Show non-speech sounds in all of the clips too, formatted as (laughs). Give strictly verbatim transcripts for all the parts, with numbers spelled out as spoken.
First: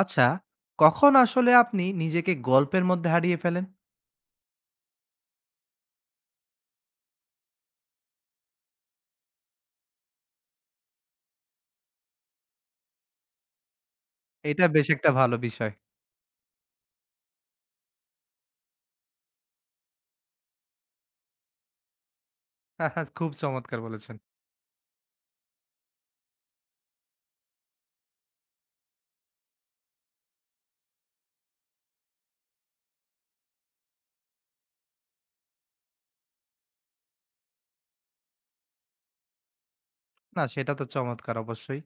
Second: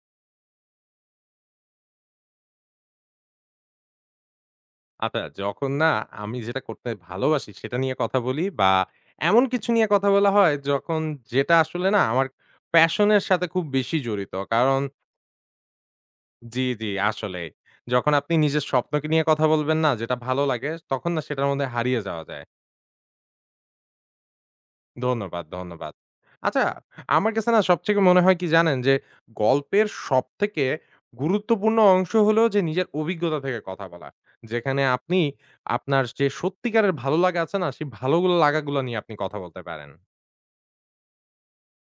আচ্ছা, কখন আসলে আপনি নিজেকে গল্পের মধ্যে হারিয়ে ফেলেন? আচ্ছা, যখন না আমি যেটা করতে ভালোবাসি সেটা নিয়ে কথা বলি বা এমন কিছু নিয়ে কথা বলা হয় যখন যেটা আসলে না আমার প্যাশন এর সাথে খুব বেশি জড়িত। এটা কারণ বেশ একটা ভালো বিষয়। জি, জি আসলেই। যখন আপনি নিজের স্বপ্নকে নিয়ে কথা বলবেন না যেটা ভালো লাগে তখন না সেটার মধ্যে হারিয়ে যাওয়া যায়। (laughs) খুব চমৎকার বলেছেন। ধন্যবাদ, ধন্যবাদ। আচ্ছা, আমার কাছে না সবথেকে মনে হয় কি জানেন? যে গল্পের সবথেকে গুরুত্বপূর্ণ অংশ হলো যে নিজের অভিজ্ঞতা থেকে কথা বলা। যেখানে আপনি আপনার যে সত্যিকারের ভালো লাগা আছে না? সেই ভালো লাগাগুলা নিয়ে আপনি কথা বলতে পারেন। না সেটা তো চমৎকার অবশ্যই।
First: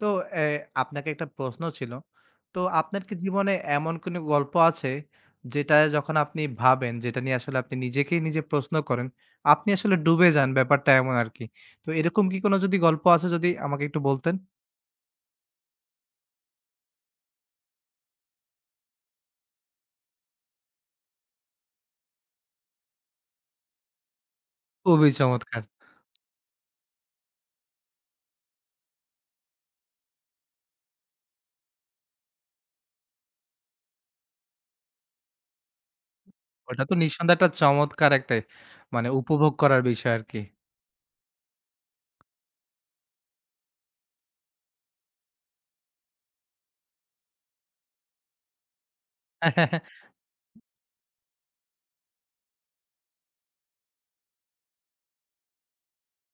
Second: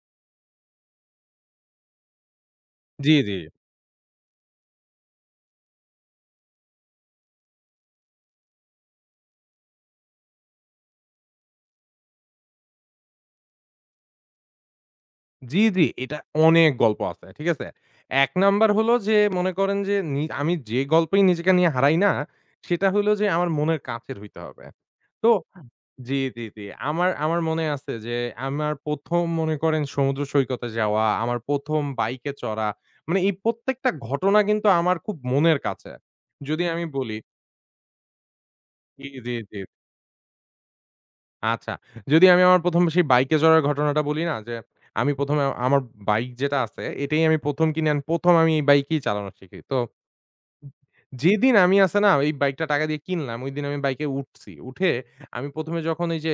তো এ আপনাকে একটা প্রশ্ন ছিল। তো আপনার জি, কি জি। জীবনে এমন কোনো গল্প আছে, যেটা যখন আপনি ভাবেন, যেটা নিয়ে আসলে আপনি নিজেকেই নিজে প্রশ্ন করেন, আপনি আসলে ডুবে যান ব্যাপারটা এমন আরকি। তো এরকম কি কোনো যদি গল্প আছে যদি আমাকে একটু বলতেন? জি, জি। এটা অনেক গল্প আছে। ঠিক আছে? এক নাম্বার হলো যে মনে করেন যে নি আমি যে গল্পেই নিজেকে নিয়ে হারাই না, সেটা হলো যে আমার মনের কাছের হইতে হবে। খুবই তো চমৎকার। জি, জি, জি। আমার আমার মনে আছে যে আমার ১ম মনে করেন সমুদ্র সৈকতে যাওয়া, আমার ১ম বাইকে চড়া। মানে এই প্রত্যেকটা ঘটনা কিন্তু আমার খুব মনের কাছে। যদি ওটা আমি তো বলি নিঃসন্দেহে একটা চমৎকার একটা জি, মানে জি, উপভোগ জি। করার বিষয় আরকি। আচ্ছা। যদি আমি আমার ১ম সেই বাইকে চড়ার ঘটনাটা বলি না? যে আমি ১ম এ আমার বাইক যেটা আছে, এটাই আমি ১ম কিনি অ্যান্ড ১ম আমি এই বাইকেই চালানো শিখি। তো (laughs) যেদিন আমি আছে না, এই বাইকটা টাকা দিয়ে কিনলাম, ঐদিন আমি বাইকে উঠছি। উঠে আমি ১ম এ যখন এই যে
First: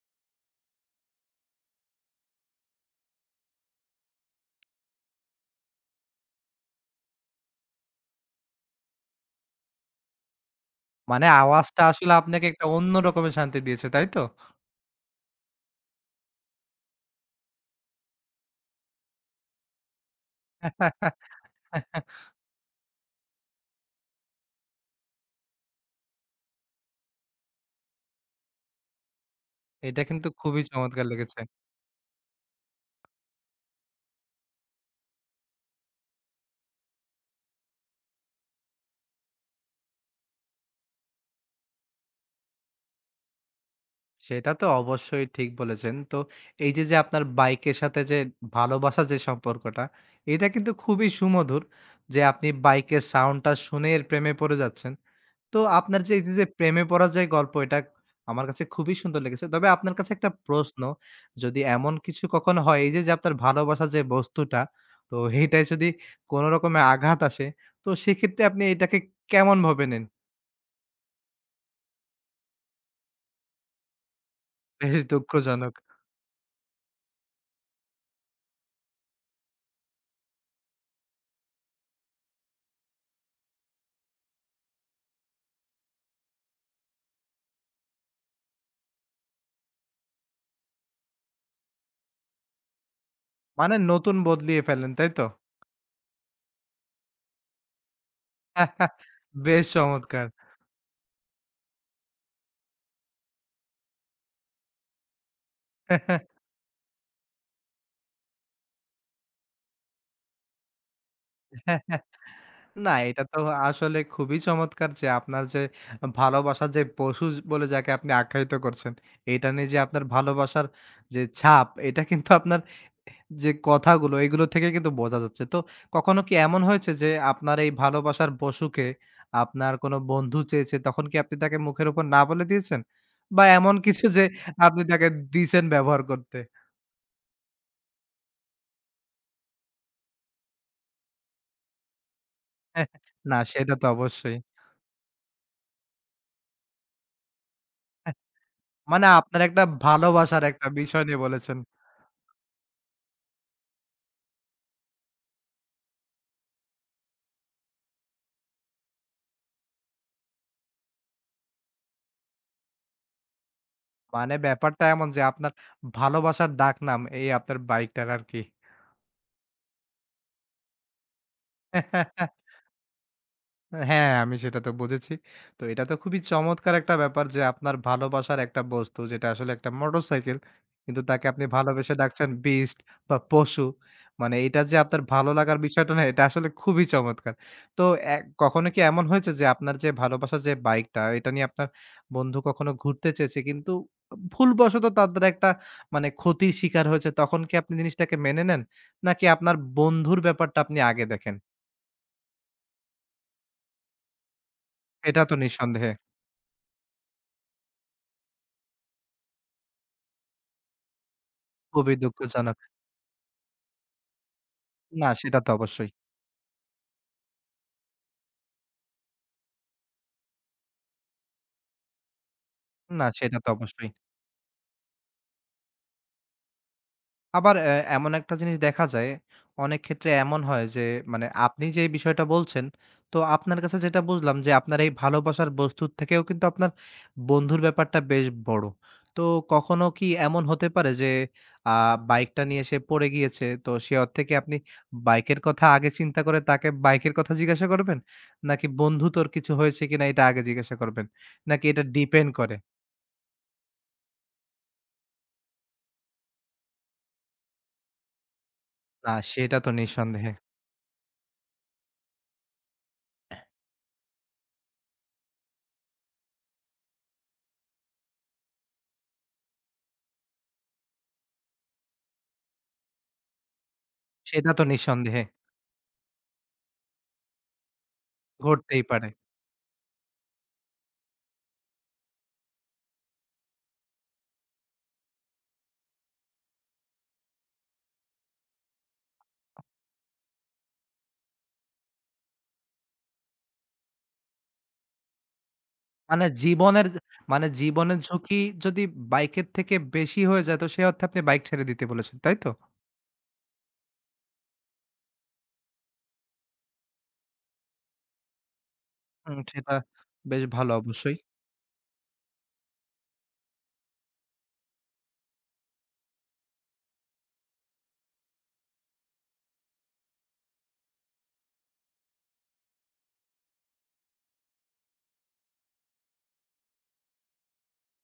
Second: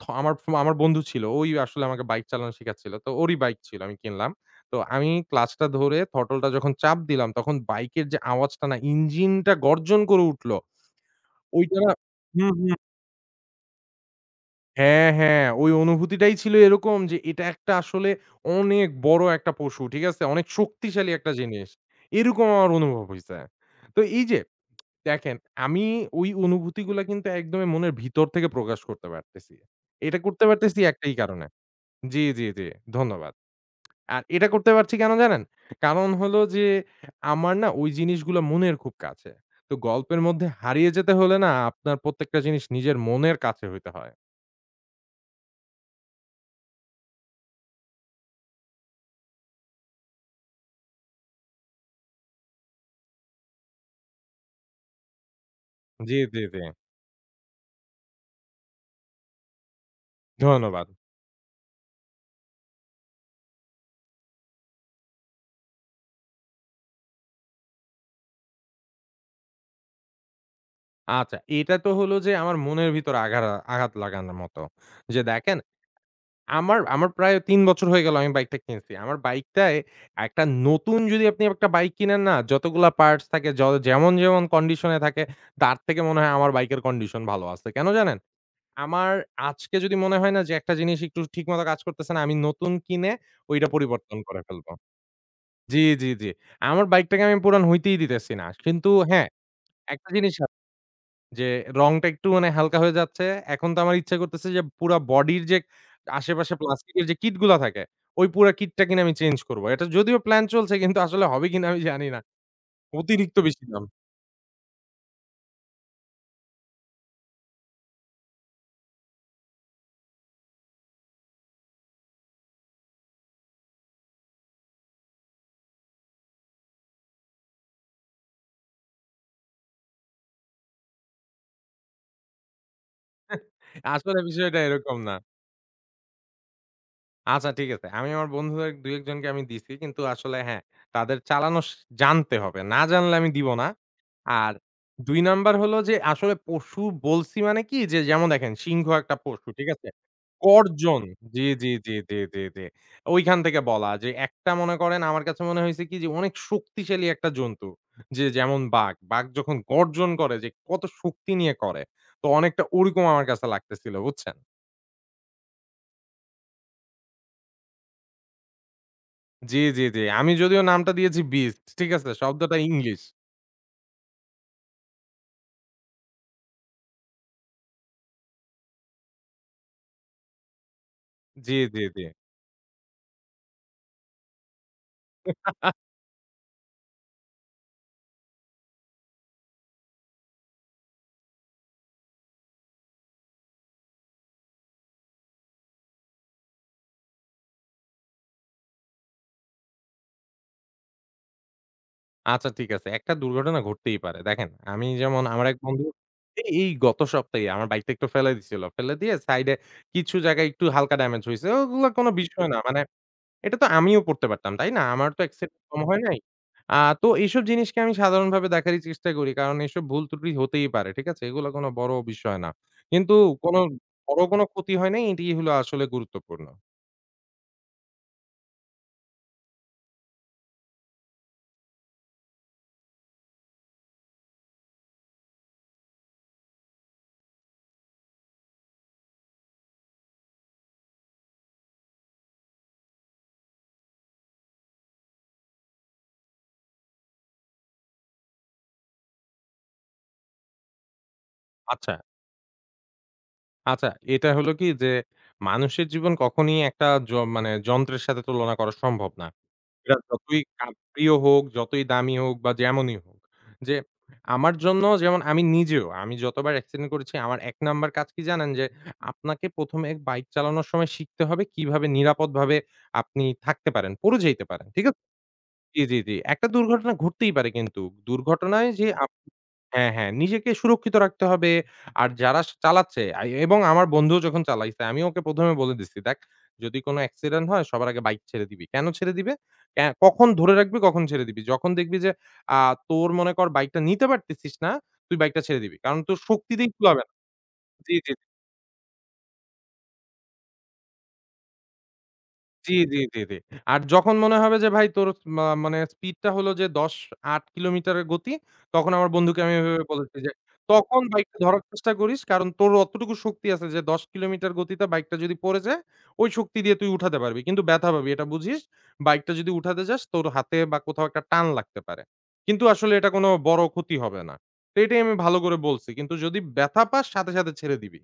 থ আমার আমার বন্ধু ছিল, ওই আসলে আমাকে বাইক চালানো শিখাচ্ছিল। তো ওরই বাইক ছিল, আমি কিনলাম। তো আমি ক্লাচটা ধরে থটলটা যখন চাপ দিলাম, তখন বাইকের যে আওয়াজটা না, ইঞ্জিনটা গর্জন করে উঠল। মানে ওইটা আওয়াজটা না আসলে আপনাকে হুম, একটা হুম। অন্য রকমের শান্তি দিয়েছে, তাই তো? হ্যাঁ, হ্যাঁ। ওই অনুভূতিটাই ছিল এরকম যে এটা একটা আসলে অনেক বড় একটা পশু। ঠিক আছে? অনেক শক্তিশালী একটা জিনিস। এরকম আমার অনুভব হইছে। তো এই যে দেখেন আমি ওই অনুভূতিগুলা কিন্তু একদমই মনের ভিতর থেকে প্রকাশ করতে পারতেছি। এটা এটা কিন্তু করতে খুবই পারতেছি চমৎকার একটাই লেগেছে। কারণে। জি, জি, জি। ধন্যবাদ। আর এটা করতে পারছি কেন জানেন? কারণ হলো যে আমার না ওই জিনিসগুলা মনের খুব কাছে। তো গল্পের মধ্যে হারিয়ে যেতে হলে না আপনার প্রত্যেকটা জিনিস নিজের মনের কাছে হইতে হয়। সেটা তো অবশ্যই ঠিক বলেছেন। তো এই যে, যে আপনার বাইকের সাথে যে ভালোবাসার যে সম্পর্কটা, এটা কিন্তু খুবই সুমধুর যে আপনি বাইকের সাউন্ডটা শুনে এর প্রেমে পড়ে যাচ্ছেন। তো আপনার যে জি, এই যে, জি, যে জি। প্রেমে পরাজয় গল্প এটা আমার কাছে খুবই সুন্দর লেগেছে। তবে আপনার কাছে একটা প্রশ্ন, ধন্যবাদ। যদি এমন কিছু কখনো হয় এই যে, যে আপনার ভালোবাসার যে বস্তুটা, তো এইটায় যদি কোন রকমের আঘাত আসে, তো সেক্ষেত্রে আপনি এটাকে কেমনভাবে নেন? আচ্ছা, এটা তো হলো যে আমার মনের ভিতরে আঘারা আঘাত লাগানোর মতো। বেশ যে দেখেন, দুঃখজনক। আমার আমার প্রায় তিন বছর হয়ে গেল আমি বাইকটা কিনছি। আমার বাইকটায় একটা নতুন যদি আপনি একটা বাইক কিনেন না, যতগুলা পার্টস থাকে য যেমন, যেমন কন্ডিশনে থাকে তার থেকে মনে হয় আমার বাইকের কন্ডিশন ভালো আছে। কেন জানেন? আমার আজকে যদি মনে হয় না যে একটা জিনিস একটু ঠিকমতো কাজ করতেছে না, আমি নতুন কিনে ওইটা মানে পরিবর্তন নতুন করে বদলিয়ে ফেলব। ফেলেন, তাই তো? জি, জি, জি। আমার বাইকটাকে আমি পুরান হইতেই দিতেছি না। কিন্তু (laughs) হ্যাঁ, বেশ একটা চমৎকার। জিনিস যে রংটা একটু মানে হালকা হয়ে যাচ্ছে। এখন তো আমার ইচ্ছা করতেছে যে পুরা বডির যে (laughs) আশেপাশে প্লাস্টিকের যে কিট গুলা থাকে, ওই পুরা কিটটা কিনা আমি চেঞ্জ করব। এটা যদিও প্ল্যান চলছে কিন্তু আসলে হবে কিনা আমি জানি না। না, এটা অতিরিক্ত তো বেশি দাম। আসলে খুবই চমৎকার যে আপনার যে ভালোবাসার যে পশু বলে যাকে আপনি আখ্যায়িত করছেন, এটা নিয়ে যে আপনার ভালোবাসার যে ছাপ, এটা কিন্তু আপনার যে কথাগুলো এগুলো থেকে কিন্তু বোঝা যাচ্ছে। তো কখনো কি এমন হয়েছে যে আপনার এই ভালোবাসার পশুকে আপনার কোনো বন্ধু চেয়েছে, তখন কি আপনি তাকে মুখের উপর না বলে দিয়েছেন? বা (laughs) এমন কিছু আসলে যে বিষয়টা আপনি এরকম তাকে না। দিছেন ব্যবহার করতে? আচ্ছা ঠিক আছে। আমি আমার বন্ধুদের দুই এক জনকে আমি দিছি। কিন্তু আসলে হ্যাঁ, তাদের চালানো স জানতে হবে। না (laughs) জানলে আমি না দিব না। সেটা তো অবশ্যই। আর দুই নাম্বার হলো যে আসলে পশু বলছি মানে কি যে যেমন দেখেন সিংহ মানে একটা আপনার পশু, একটা ঠিক আছে? ভালোবাসার একটা গর্জন বিষয় নিয়ে জি, বলেছেন। জি, জি, জি, জি, জি। ওইখান থেকে বলা যে একটা মনে করেন আমার কাছে মনে হইছে কি যে অনেক শক্তিশালী একটা জন্তু। যে যেমন বাঘ। বাঘ যখন গর্জন করে যে কত শক্তি নিয়ে করে। তো অনেকটা ওরকম আমার কাছে লাগতেছিল, মানে বুঝছেন? ব্যাপারটা এমন যে আপনার ভালোবাসার ডাকনাম এই আপনার বাইকটার আরকি। জি, জি, জি। আমি যদিও নামটা দিয়েছি বিস্ট, ঠিক আছে? শব্দটা ইংলিশ। হ্যাঁ, আমি সেটা তো বুঝেছি। তো এটা তো খুবই চমৎকার একটা ব্যাপার যে আপনার ভালোবাসার একটা বস্তু যেটা আসলে একটা মোটরসাইকেল। কিন্তু তাকে আপনি জি, জি, ভালোবেসে জি। ডাকছেন বিস্ট বা পশু। মানে এটা যে আপনার ভালো লাগার বিষয়টা না এটা আসলে খুবই চমৎকার। তো এ কখনো কি এমন হয়েছে যে আপনার যে ভালোবাসার যে বাইকটা এটা নিয়ে আপনার বন্ধু কখনো ঘুরতে চেয়েছে কিন্তু ভুলবশত তাদের একটা মানে ক্ষতির শিকার হয়েছে তখন কি আপনি জিনিসটাকে মেনে নেন? নাকি আপনার বন্ধুর ব্যাপারটা আপনি আগে দেখেন? আচ্ছা ঠিক আছে। একটা দুর্ঘটনা ঘটতেই পারে। দেখেন, আমি যেমন এটা তো আমার এক বন্ধু নিঃসন্দেহে এই এই গত সপ্তাহে আমার বাইকটা একটু ফেলে দিছিল। ফেলে দিয়ে সাইডে কিছু জায়গায় একটু হালকা ড্যামেজ হইছে। ওগুলা খুবই কোনো বিষয় না। দুঃখজনক। মানে এটা তো আমিও পড়তে পারতাম, তাই না? না, আমার তো সেটা তো অ্যাক্সিডেন্ট কম অবশ্যই। হয় নাই। আ তো এইসব জিনিসকে আমি সাধারণভাবে দেখারই চেষ্টা করি। কারণ এইসব ভুল ত্রুটি হতেই পারে, ঠিক আছে? এগুলা কোনো বড় বিষয় না। না, কিন্তু সেটা তো কোনো অবশ্যই। বড় কোনো ক্ষতি হয় নাই, এটিই হলো আসলে গুরুত্বপূর্ণ। আবার অ্যা এমন একটা জিনিস দেখা যায়, অনেক ক্ষেত্রে এমন হয় যে মানে আপনি যে বিষয়টা বলছেন, তো আপনার কাছে যেটা বুঝলাম যে আপনার এই ভালোবাসার বস্তুর থেকেও কিন্তু আপনার বন্ধুর ব্যাপারটা বেশ বড়। তো কখনো কি এমন হতে পারে যে আ বাইকটা নিয়ে সে পড়ে গিয়েছে, তো সে অর থেকে আপনি বাইকের কথা আগে চিন্তা করে তাকে বাইকের কথা জিজ্ঞাসা করবেন? নাকি বন্ধু তোর কিছু হয়েছে কিনা এটা আগে জিজ্ঞাসা করবেন? নাকি এটা আচ্ছা। ডিপেন্ড করে? আচ্ছা, এটা হলো কি যে মানুষের জীবন কখনই একটা য মানে যন্ত্রের সাথে তুলনা করা সম্ভব না, না। সেটা তো এটা নিঃসন্দেহে। যতই আ প্রিয় হোক, যতই দামি হোক বা যেমনই হোক। যে আমার জন্য যেমন আমি নিজেও আমি যতবার অ্যাক্সিডেন্ট করেছি আমার এক নাম্বার কাজ কি জানেন? যে আপনাকে ১ম এ বাইক চালানোর সময় শিখতে হবে কিভাবে নিরাপদভাবে আপনি থাকতে পারেন, পড়ে যাইতে সেটা তো পারেন। ঠিক আছে? নিঃসন্দেহে জি, জি, জি। একটা দুর্ঘটনা ঘটতেই পারে কিন্তু। দুর্ঘটনায় ঘটতেই যে পারে। হ্যাঁ, হ্যাঁ। নিজেকে সুরক্ষিত রাখতে হবে। আর যারা স চালাচ্ছে আ এবং আমার বন্ধুও যখন চালাইছে আমি ওকে ১ম এ বলে দিছি, "দেখ যদি কোন অ্যাক্সিডেন্ট হয় সবার আগে বাইক ছেড়ে দিবি।" কেন ছেড়ে দিবে? ক্যা কখন ধরে রাখবি, কখন ছেড়ে দিবি। যখন দেখবি যে আ তোর মনে কর বাইকটা নিতে পারতেছিস না, তুই বাইকটা ছেড়ে দিবি। কারণ তোর মানে শক্তি দিয়ে জীবনের কুলাবে না। মানে জি, জীবনের জি। ঝুঁকি যদি বাইকের থেকে বেশি হয়ে যায় তো সে অর্থে আপনি বাইক ছেড়ে দিতে বলেছেন, তাই তো? জি, জি, জি, জি। আর যখন মনে হবে যে ভাই তোর মা মানে স্পিডটা হলো যে দশ আট কিলোমিটারের গতি, তখন আমার হুম, বন্ধুকে আমি সেটা এভাবে বলেছি যে, বেশ ভালো "তখন অবশ্যই। বাইকটা ধরার চেষ্টা করিস। কারণ তোর অতটুকু শক্তি আছে যে দশ কিলোমিটার গতিতে বাইকটা যদি পড়ে যায়, ওই শক্তি দিয়ে তুই উঠাতে পারবি। কিন্তু ব্যথা পাবি। এটা বুঝিস। বাইকটা যদি উঠাতে যাস তোর হাতে বা কোথাও একটা টান লাগতে পারে। কিন্তু আসলে এটা কোনো বড় ক্ষতি হবে না।" তো এটাই আমি ভালো করে বলছি। কিন্তু যদি ব্যথা পাস সাথে, সাথে ছেড়ে দিবি।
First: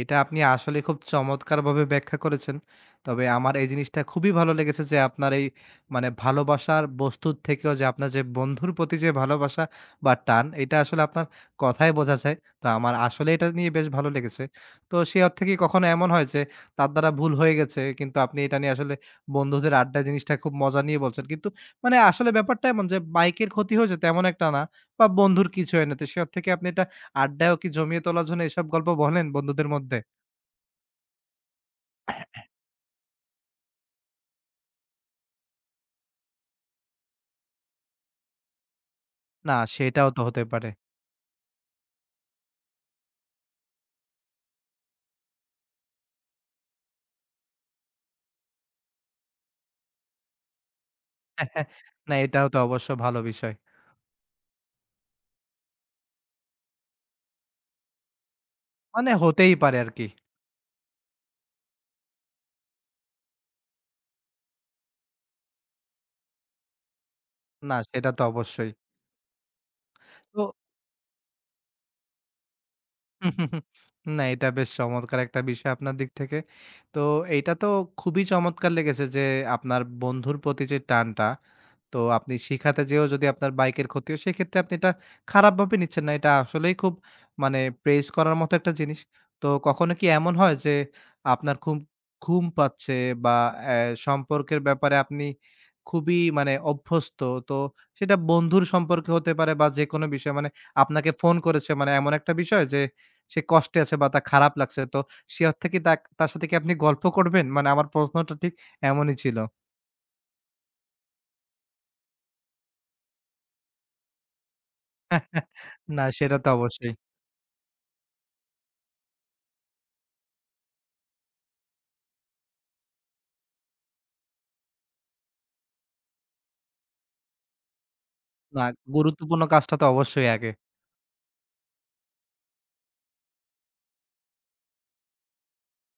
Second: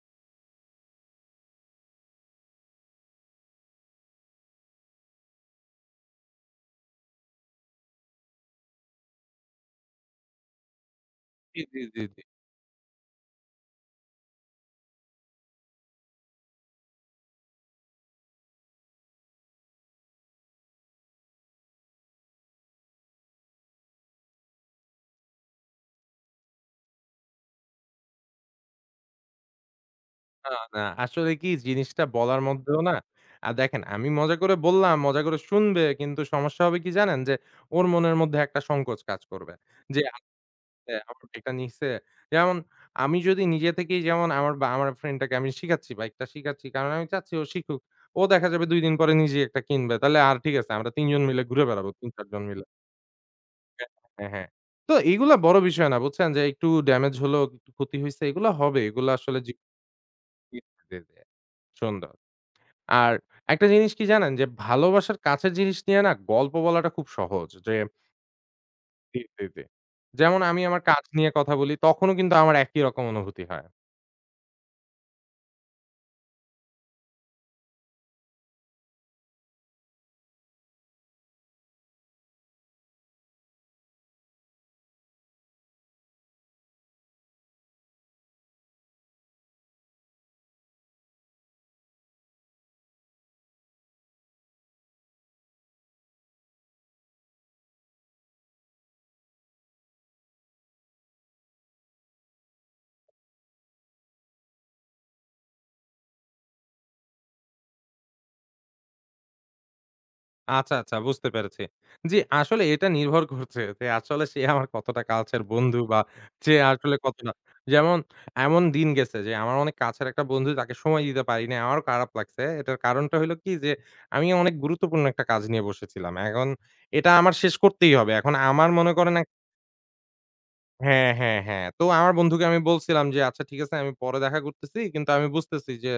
এটা আপনি আসলে খুব চমৎকারভাবে ব্যাখ্যা করেছেন। তবে আমার এই জিনিসটা খুবই ভালো লেগেছে যে আপনার এই মানে ভালোবাসার বস্তুর থেকেও যে আপনার যে বন্ধুর প্রতি যে ভালোবাসা বা টান এটা আসলে আপনার জি, জি, কথায় জি, বোঝা জি। যায়। তো আমার আসলে এটা নিয়ে বেশ ভালো লেগেছে। তো সে অর্থে কি কখনো এমন হয় যে তার দ্বারা ভুল হয়ে গেছে কিন্তু আপনি এটা নিয়ে আসলে বন্ধুদের আড্ডা জিনিসটা খুব মজা নিয়ে বলছেন। কিন্তু মানে আসলে ব্যাপারটা এমন যে বাইকের ক্ষতি হয়েছে তেমন একটা না বা বন্ধুর কিছু হয় না। তো সে অর্থে কি আপনি এটা আড্ডায়ও কি জমিয়ে তোলার জন্য এসব গল্প বলেন বন্ধুদের মধ্যে? না, না। আসলে কি জিনিসটা বলার মধ্যেও না আ দেখেন আমি মজা করে বললাম, মজা করে শুনবে। কিন্তু সমস্যা হবে কি জানেন? যে ওর মনের মধ্যে একটা সংকোচ কাজ করবে। না যে সেটাও তো আচ্ছা হতে পারে। আমার বাইকটা নিছে। যেমন আমি যদি নিজে থেকেই যেমন আমার বা আমার ফ্রেন্ডটাকে আমি শিখাচ্ছি, বাইকটা শিখাচ্ছি। কারণ আমি চাচ্ছি ও শিখুক। ও দেখা যাবে দুই দিন পরে নিজেই একটা কিনবে। তাহলে আর ঠিক আছে আমরা তিন জন মিলে ঘুরে (laughs) বেড়াবো না তিন চার জন এটাও তো মিলে। অবশ্য ভালো বিষয়। হ্যাঁ, হ্যাঁ। তো এগুলা বড় বিষয় না বুঝছেন? যে একটু ড্যামেজ হলো, একটু ক্ষতি হইছে এগুলা হবে। এগুলা মানে আসলে হতেই জীবন পারে আরকি। সুন্দর। আর একটা জিনিস কি জানেন? যে ভালোবাসার কাছের জিনিস নিয়ে না গল্প বলাটা খুব সহজ। যে না সেটা তো অবশ্যই। জি, জি, জি। যেমন তো আমি আমার কাজ নিয়ে কথা বলি, তখনও কিন্তু আমার একই রকম অনুভূতি (laughs) হয়। না এটা বেশ চমৎকার একটা বিষয় আপনার দিক থেকে। তো এইটা তো খুবই চমৎকার লেগেছে যে আপনার বন্ধুর প্রতি যে টানটা তো আপনি শিখাতে যেয়েও যদি আপনার বাইকের ক্ষতি হয়, সেক্ষেত্রে আপনি এটা খারাপভাবে নিচ্ছেন না। এটা আসলেই খুব মানে প্রেইজ করার মতো একটা জিনিস। তো কখনো কি এমন হয় যে আপনার খুব ঘুম পাচ্ছে বা অ্যা সম্পর্কের ব্যাপারে আপনি খুবই মানে অভ্যস্ত। তো সেটা বন্ধুর সম্পর্কে হতে পারে বা যেকোনো বিষয় মানে আপনাকে ফোন করেছে মানে এমন একটা বিষয় যে সে কষ্টে আছে বা তার খারাপ লাগছে। তো সে অর্থে কি তাক তার সাথে কি আপনি গল্প করবেন? মানে আমার প্রশ্নটা ঠিক এমনই ছিল। আচ্ছা, আচ্ছা বুঝতে পেরেছি। জি, আসলে এটা নির্ভর করছে যে আসলে সে আমার কতটা কাছের (laughs) বন্ধু বা না সেটা তো যে অবশ্যই। আসলে কতটা যেমন এমন দিন গেছে যে আমার অনেক কাছের একটা বন্ধু তাকে সময় দিতে পারি নাই। আমারও খারাপ লাগছে। এটার কারণটা হইলো কি যে আমি অনেক গুরুত্বপূর্ণ একটা কাজ নিয়ে বসেছিলাম। এখন এটা আমার শেষ করতেই হবে। এখন না, আমার মনে করেন গুরুত্বপূর্ণ কাজটা তো অবশ্যই আগে। হ্যাঁ, হ্যাঁ, হ্যাঁ। তো আমার বন্ধুকে আমি বলছিলাম যে, "আচ্ছা ঠিক আছে আমি পরে দেখা করতেছি। কিন্তু আমি বুঝতেছি যে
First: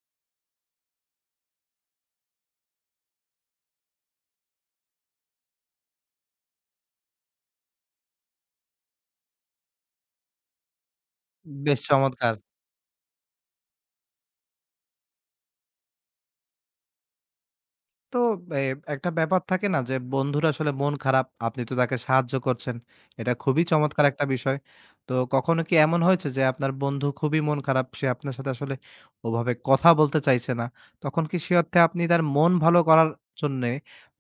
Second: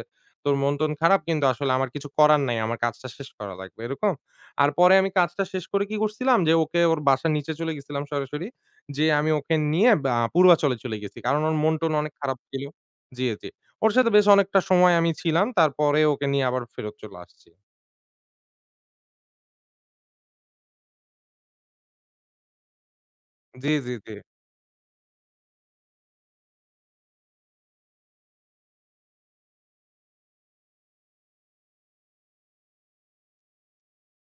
তোর মন-টন খারাপ কিন্তু আসলে আমার কিছু করার নাই। আমার কাজটা শেষ করা লাগবে।" এরকম। আর পরে আমি কাজটা শেষ করে কি করছিলাম যে ওকে ওর বাসার নিচে চলে গেছিলাম সরাসরি। যেয়ে আমি ওকে নিয়ে বা পূর্বাচলে চলে গেছি। কারণ ওর বেশ মন-টন অনেক চমৎকার। খারাপ ছিল। জি, জি। ওর সাথে বেশ অনেকটা সময় আমি ছিলাম। তারপরে ওকে নিয়ে আবার ফেরত চলে আসছি। তো এ একটা ব্যাপার থাকে না যে বন্ধুর আসলে মন খারাপ, আপনি তো তাকে সাহায্য করছেন। এটা খুবই জি, জি, চমৎকার জি। একটা বিষয়। তো কখনো কি এমন হয়েছে যে আপনার বন্ধু খুবই মন খারাপ, সে আপনার সাথে আসলে ওভাবে কথা বলতে চাইছে না। তখন কি সে অর্থে আপনি তার মন ভালো করার জন্যে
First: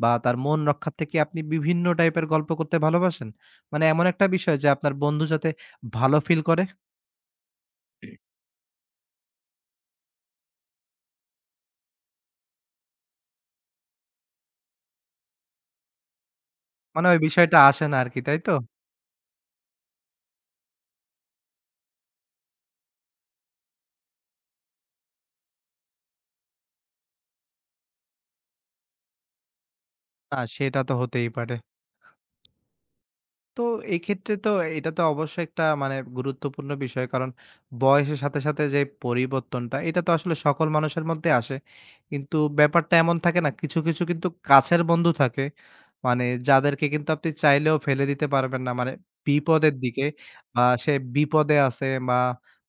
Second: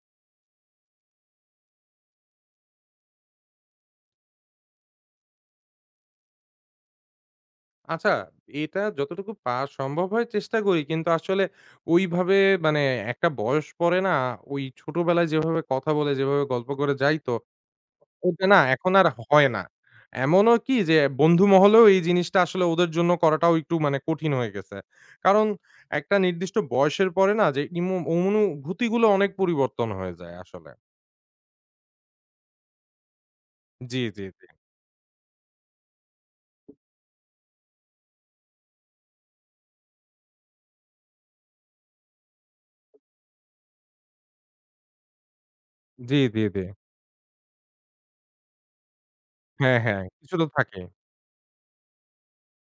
বা তার মন রক্ষার্থে কি আপনি বিভিন্ন টাইপের গল্প করতে ভালোবাসেন? মানে এমন একটা বিষয় যে আপনার বন্ধু যাতে ভালো ফিল করে? আচ্ছা, এটা যতটুকু পারা সম্ভব হয় চেষ্টা করি। কিন্তু আসলে ওইভাবে মানে একটা বয়স পরে না ওই ছোটবেলায় যেভাবে কথা বলে, যেভাবে গল্প করে মানে ওই যাইতো, বিষয়টা আসে না আরকি, তাই ওটা তো? না এখন আর হয় না। এমনও কি যে বন্ধু মহলেও এই জিনিসটা আসলে ওদের জন্য করাটাও একটু মানে কঠিন হয়ে গেছে। কারণ একটা নির্দিষ্ট বয়সের পরে না যে ইমো অনুভূতিগুলো অনেক পরিবর্তন হয়ে যায় না, আসলে। সেটা তো হতেই পারে। তো জি, জি, এক্ষেত্রে জি। তো এটা তো অবশ্যই একটা মানে গুরুত্বপূর্ণ বিষয়। কারণ বয়সের সাথে, সাথে যে পরিবর্তনটা এটা তো আসলে সকল মানুষের মধ্যে আসে। কিন্তু ব্যাপারটা এমন থাকে না কিছু, কিছু কিন্তু কাছের বন্ধু থাকে। জি, মানে জি, জি। যাদেরকে কিন্তু আপনি চাইলেও ফেলে দিতে পারবেন না। মানে বিপদের হ্যাঁ, হ্যাঁ। দিকে কিছু তো বা থাকেই। সে বিপদে আছে বা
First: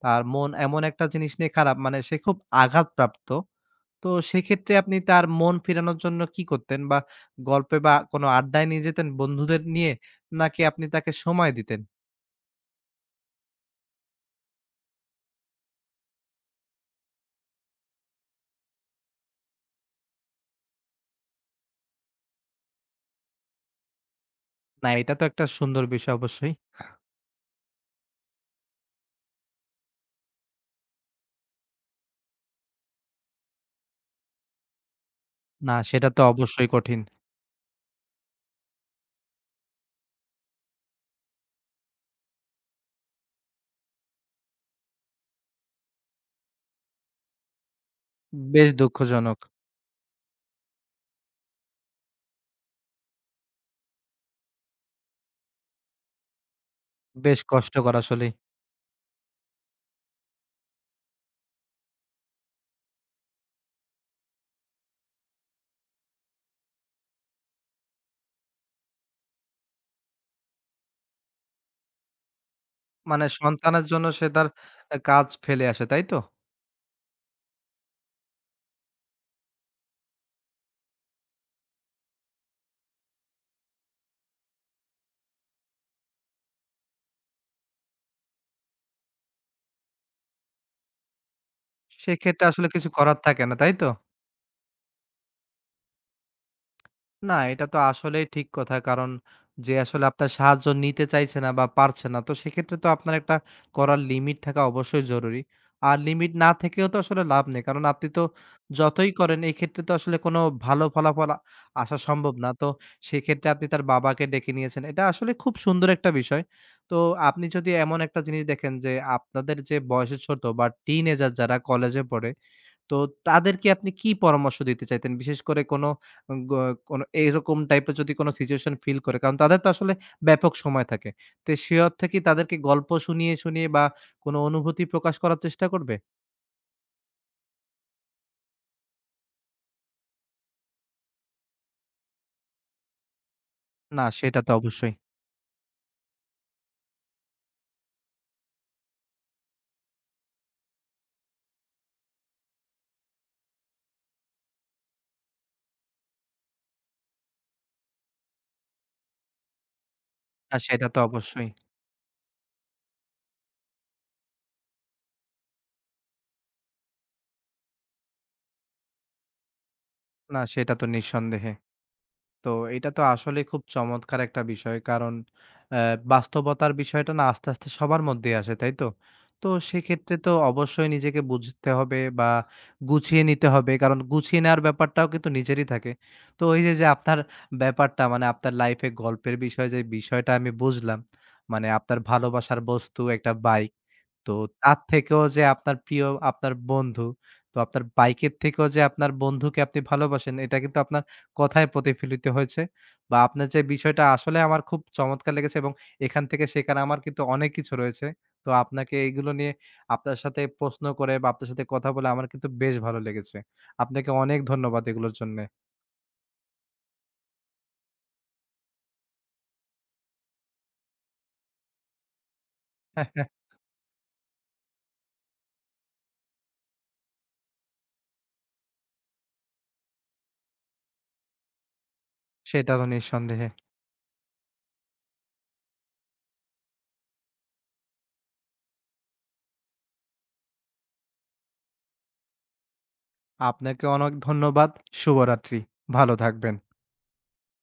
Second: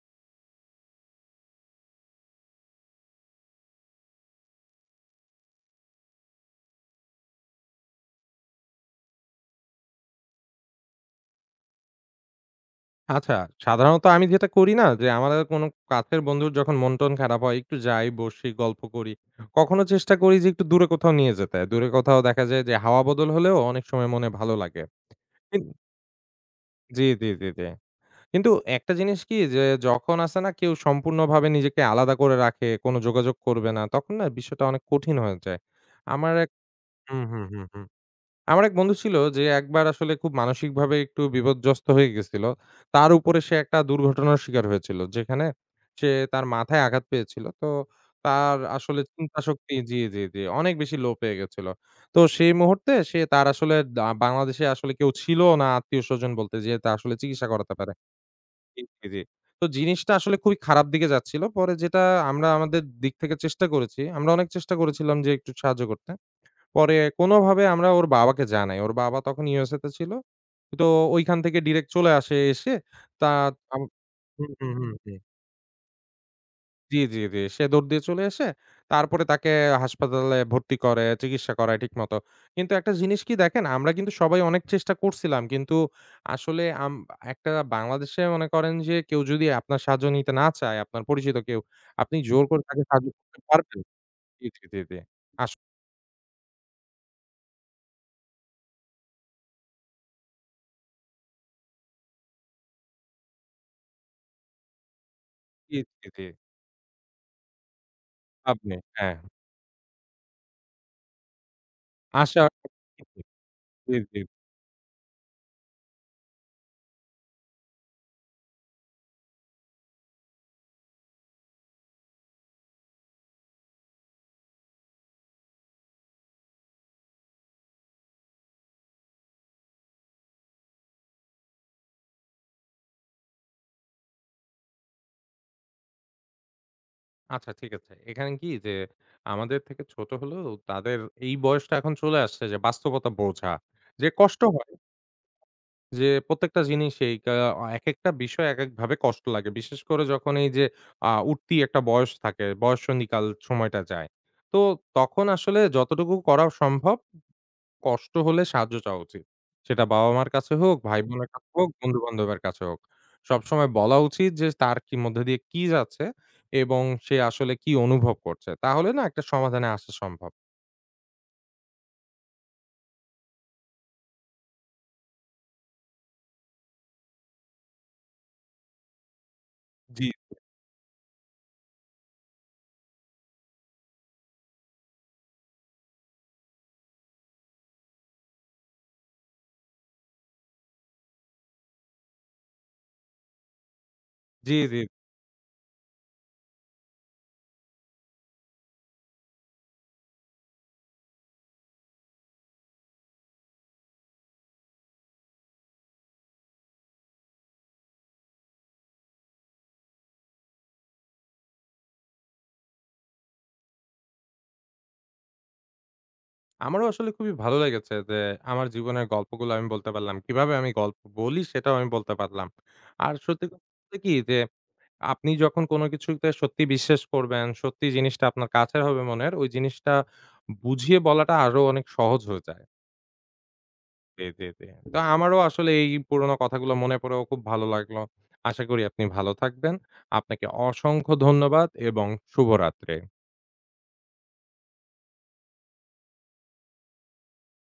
তার মন এমন একটা জিনিস নিয়ে খারাপ মানে সে খুব আঘাতপ্রাপ্ত। তো সেক্ষেত্রে আপনি তার মন ফেরানোর জন্য কি করতেন? বা গল্পে বা কোনো আড্ডায় নিয়ে যেতেন বন্ধুদের নিয়ে? নাকি আপনি তাকে সময় দিতেন? আচ্ছা, সাধারণত আমি যেটা করি না যে আমাদের কোনো কাছের বন্ধুর যখন মন-টন খারাপ হয় একটু যাই, বসি, গল্প করি। কখনো চেষ্টা করি যে একটু দূরে কোথাও নিয়ে যেতে। দূরে কোথাও দেখা যায় যে হাওয়া বদল হলেও অনেক সময় মনে ভালো লাগে। না, এটা তো একটা কিন সুন্দর বিষয় অবশ্যই। জি, জি, জি, জি। কিন্তু একটা জিনিস কি যে যখন আছে না কেউ সম্পূর্ণভাবে নিজেকে আলাদা করে রাখে, কোনো যোগাযোগ করবে না, তখন না বিষয়টা অনেক কঠিন হয়ে যায়। না, সেটা তো আমার এক অবশ্যই কঠিন। হুম, হুম, হুম, হুম। আমার এক বন্ধু ছিল যে একবার আসলে খুব মানসিকভাবে একটু বিপর্যস্ত হয়ে গেছিল। তার উপরে সে একটা দুর্ঘটনার শিকার হয়েছিল। যেখানে সে তার মাথায় আঘাত পেয়েছিল। তো তার বেশ আসলে দুঃখজনক। চিন্তা শক্তি জি, জি, জি, অনেক বেশি লো পেয়ে গেছিল। তো সেই মুহূর্তে সে তার আসলে দা বাংলাদেশে আসলে কেউ ছিল না আত্মীয়স্বজন বলতে যে তা আসলে বেশ চিকিৎসা করাতে পারে। কষ্টকর আসলেই। জি, জি, জি। তো জিনিসটা আসলে খুবই খারাপ দিকে যাচ্ছিল। পরে যেটা আমরা আমাদের দিক থেকে চেষ্টা করেছি। আমরা অনেক চেষ্টা করেছিলাম যে একটু সাহায্য করতে। পরে কোনোভাবে আমরা ওর বাবাকে জানাই। ওর বাবা তখন ইউ এস এ তে ছিল। তো ঐখান থেকে ডিরেক্ট চলে আসে। এসে মানে তা আম সন্তানের জন্য সে তার হুম, হুম, হুম, আ হুম। কাজ ফেলে আসে, তাই তো? জি, জি, জি। সে দৌড় দিয়ে চলে এসে তারপরে তাকে হাসপাতালে ভর্তি করে, চিকিৎসা করায় ঠিকমতো। কিন্তু একটা জিনিস কি দেখেন, আমরা কিন্তু সবাই অনেক চেষ্টা করছিলাম। কিন্তু আসলে আম একটা বাংলাদেশে মনে করেন যে কেউ যদি আপনার সাহায্য নিতে না চায়, আপনার পরিচিত কেউ, আপনি জোর সেক্ষেত্রে করে আসলে তাকে কিছু সাহায্য করার করতে থাকে না, তাই পারবেন? তো? জি, জি, জি, জি। আস না, এটা তো আসলেই ঠিক কথা। কারণ যে আসলে আপনার সাহায্য নিতে চাইছে না বা পারছে না, তো সেক্ষেত্রে তো আপনার একটা করার লিমিট থাকা অবশ্যই জরুরি। জি, আর জি, জি। লিমিট না থেকেও তো আসলে লাভ নেই। কারণ আপনি তো লাভ নেই। যতই হ্যাঁ। করেন এক্ষেত্রে তো আসলে কোনো ভালো ফলাফল আ আসা সম্ভব আশা না। তো (unintelligible) সেক্ষেত্রে আপনি তার জি, জি। বাবাকে ডেকে নিয়েছেন। এটা আসলে খুব সুন্দর একটা বিষয়। তো আপনি যদি এমন একটা জিনিস দেখেন যে আপনাদের যে বয়সে ছোট বা টিনেজার যারা কলেজে পড়ে তো তাদেরকে আপনি কি পরামর্শ দিতে চাইতেন? বিশেষ করে কোনো গ কোনো এরকম টাইপের যদি কোনো সিচুয়েশন ফিল করে। কারণ তাদের তো আসলে ব্যাপক সময় থাকে। তো সে অর্থে কি তাদেরকে গল্প শুনিয়ে, শুনিয়ে বা কোনো অনুভূতি প্রকাশ করার চেষ্টা করবে? আচ্ছা ঠিক আছে। এখানে কি যে আমাদের থেকে ছোট হলেও তাদের এই বয়সটা এখন চলে আসছে যে বাস্তবতা বোঝা। না যে সেটা কষ্ট তো হয় অবশ্যই। যে প্রত্যেকটা জিনিসেই কা একেকটা বিষয় একেকভাবে কষ্ট লাগে। বিশেষ করে যখন এই যে আ উঠতি একটা বয়স থাকে, বয়ঃসন্ধিকাল সময়টা যায়। তো তখন আসলে যতটুকু করা সম্ভব কষ্ট হলে সাহায্য চাওয়া উচিত। সেটা বাবা-মার কাছে না হোক, সেটা তো ভাই-বোনের অবশ্যই। কাছে হোক, বন্ধু-বান্ধবের কাছে হোক। সবসময় বলা উচিত যে তার কি মধ্যে দিয়ে কি যাচ্ছে এবং সে আসলে কি অনুভব করছে। তাহলে না একটা সমাধানে আসা সম্ভব। না সেটা তো নিঃসন্দেহে। তো এটা তো আসলে খুব চমৎকার একটা বিষয়। কারণ অ্যা বাস্তবতার বিষয়টা না আস্তে, আস্তে সবার মধ্যেই আসে, তাই তো? তো জি, সেক্ষেত্রে তো অবশ্যই নিজেকে বুঝতে হবে বা গুছিয়ে নিতে হবে। কারণ গুছিয়ে নেওয়ার ব্যাপারটাও কিন্তু নিজেরই থাকে। তো এই যে, যে আপনার ব্যাপারটা মানে আপনার লাইফে গল্পের বিষয় যে বিষয়টা আমি বুঝলাম। মানে আপনার ভালোবাসার বস্তু একটা বাইক। তো জি, জি। তার থেকেও যে আপনার প্রিয় আপনার বন্ধু, তো আপনার বাইকের থেকেও যে আপনার বন্ধুকে আপনি ভালোবাসেন এটা কিন্তু আপনার কথায় প্রতিফলিত হয়েছে বা আপনার যে বিষয়টা আসলে আমার খুব চমৎকার লেগেছে এবং এখান থেকে শেখার আমার কিন্তু অনেক কিছু রয়েছে। তো আপনাকে এইগুলো নিয়ে আপনার সাথে প্রশ্ন করে বা আপনার সাথে কথা বলে আমার কিন্তু বেশ ভালো লেগেছে। আপনাকে অনেক ধন্যবাদ এগুলোর জন্যে। আমারও আসলে খুবই ভালো লেগেছে যে আমার জীবনের গল্পগুলো আমি বলতে পারলাম। কিভাবে আমি গল্প বলি সেটাও আমি বলতে পারলাম। আর সত্যি (laughs) কথা বলতে কি যে আপনি যখন কোন কিছুতে সত্যি বিশ্বাস করবেন, সত্যি জিনিসটা আপনার কাছের হবে মনের, ওই জিনিসটা বুঝিয়ে বলাটা আরো অনেক সহজ হয়ে যায়। সেটা তো নিঃসন্দেহে। জি, জি, জি। তো আমারও আসলে এই পুরোনো কথাগুলো মনে পড়েও খুব ভালো লাগলো। আশা করি আপনি ভালো থাকবেন। আপনাকে অসংখ্য ধন্যবাদ এবং শুভরাত্রি। আপনাকে অনেক ধন্যবাদ। শুভরাত্রি। ভালো থাকবেন।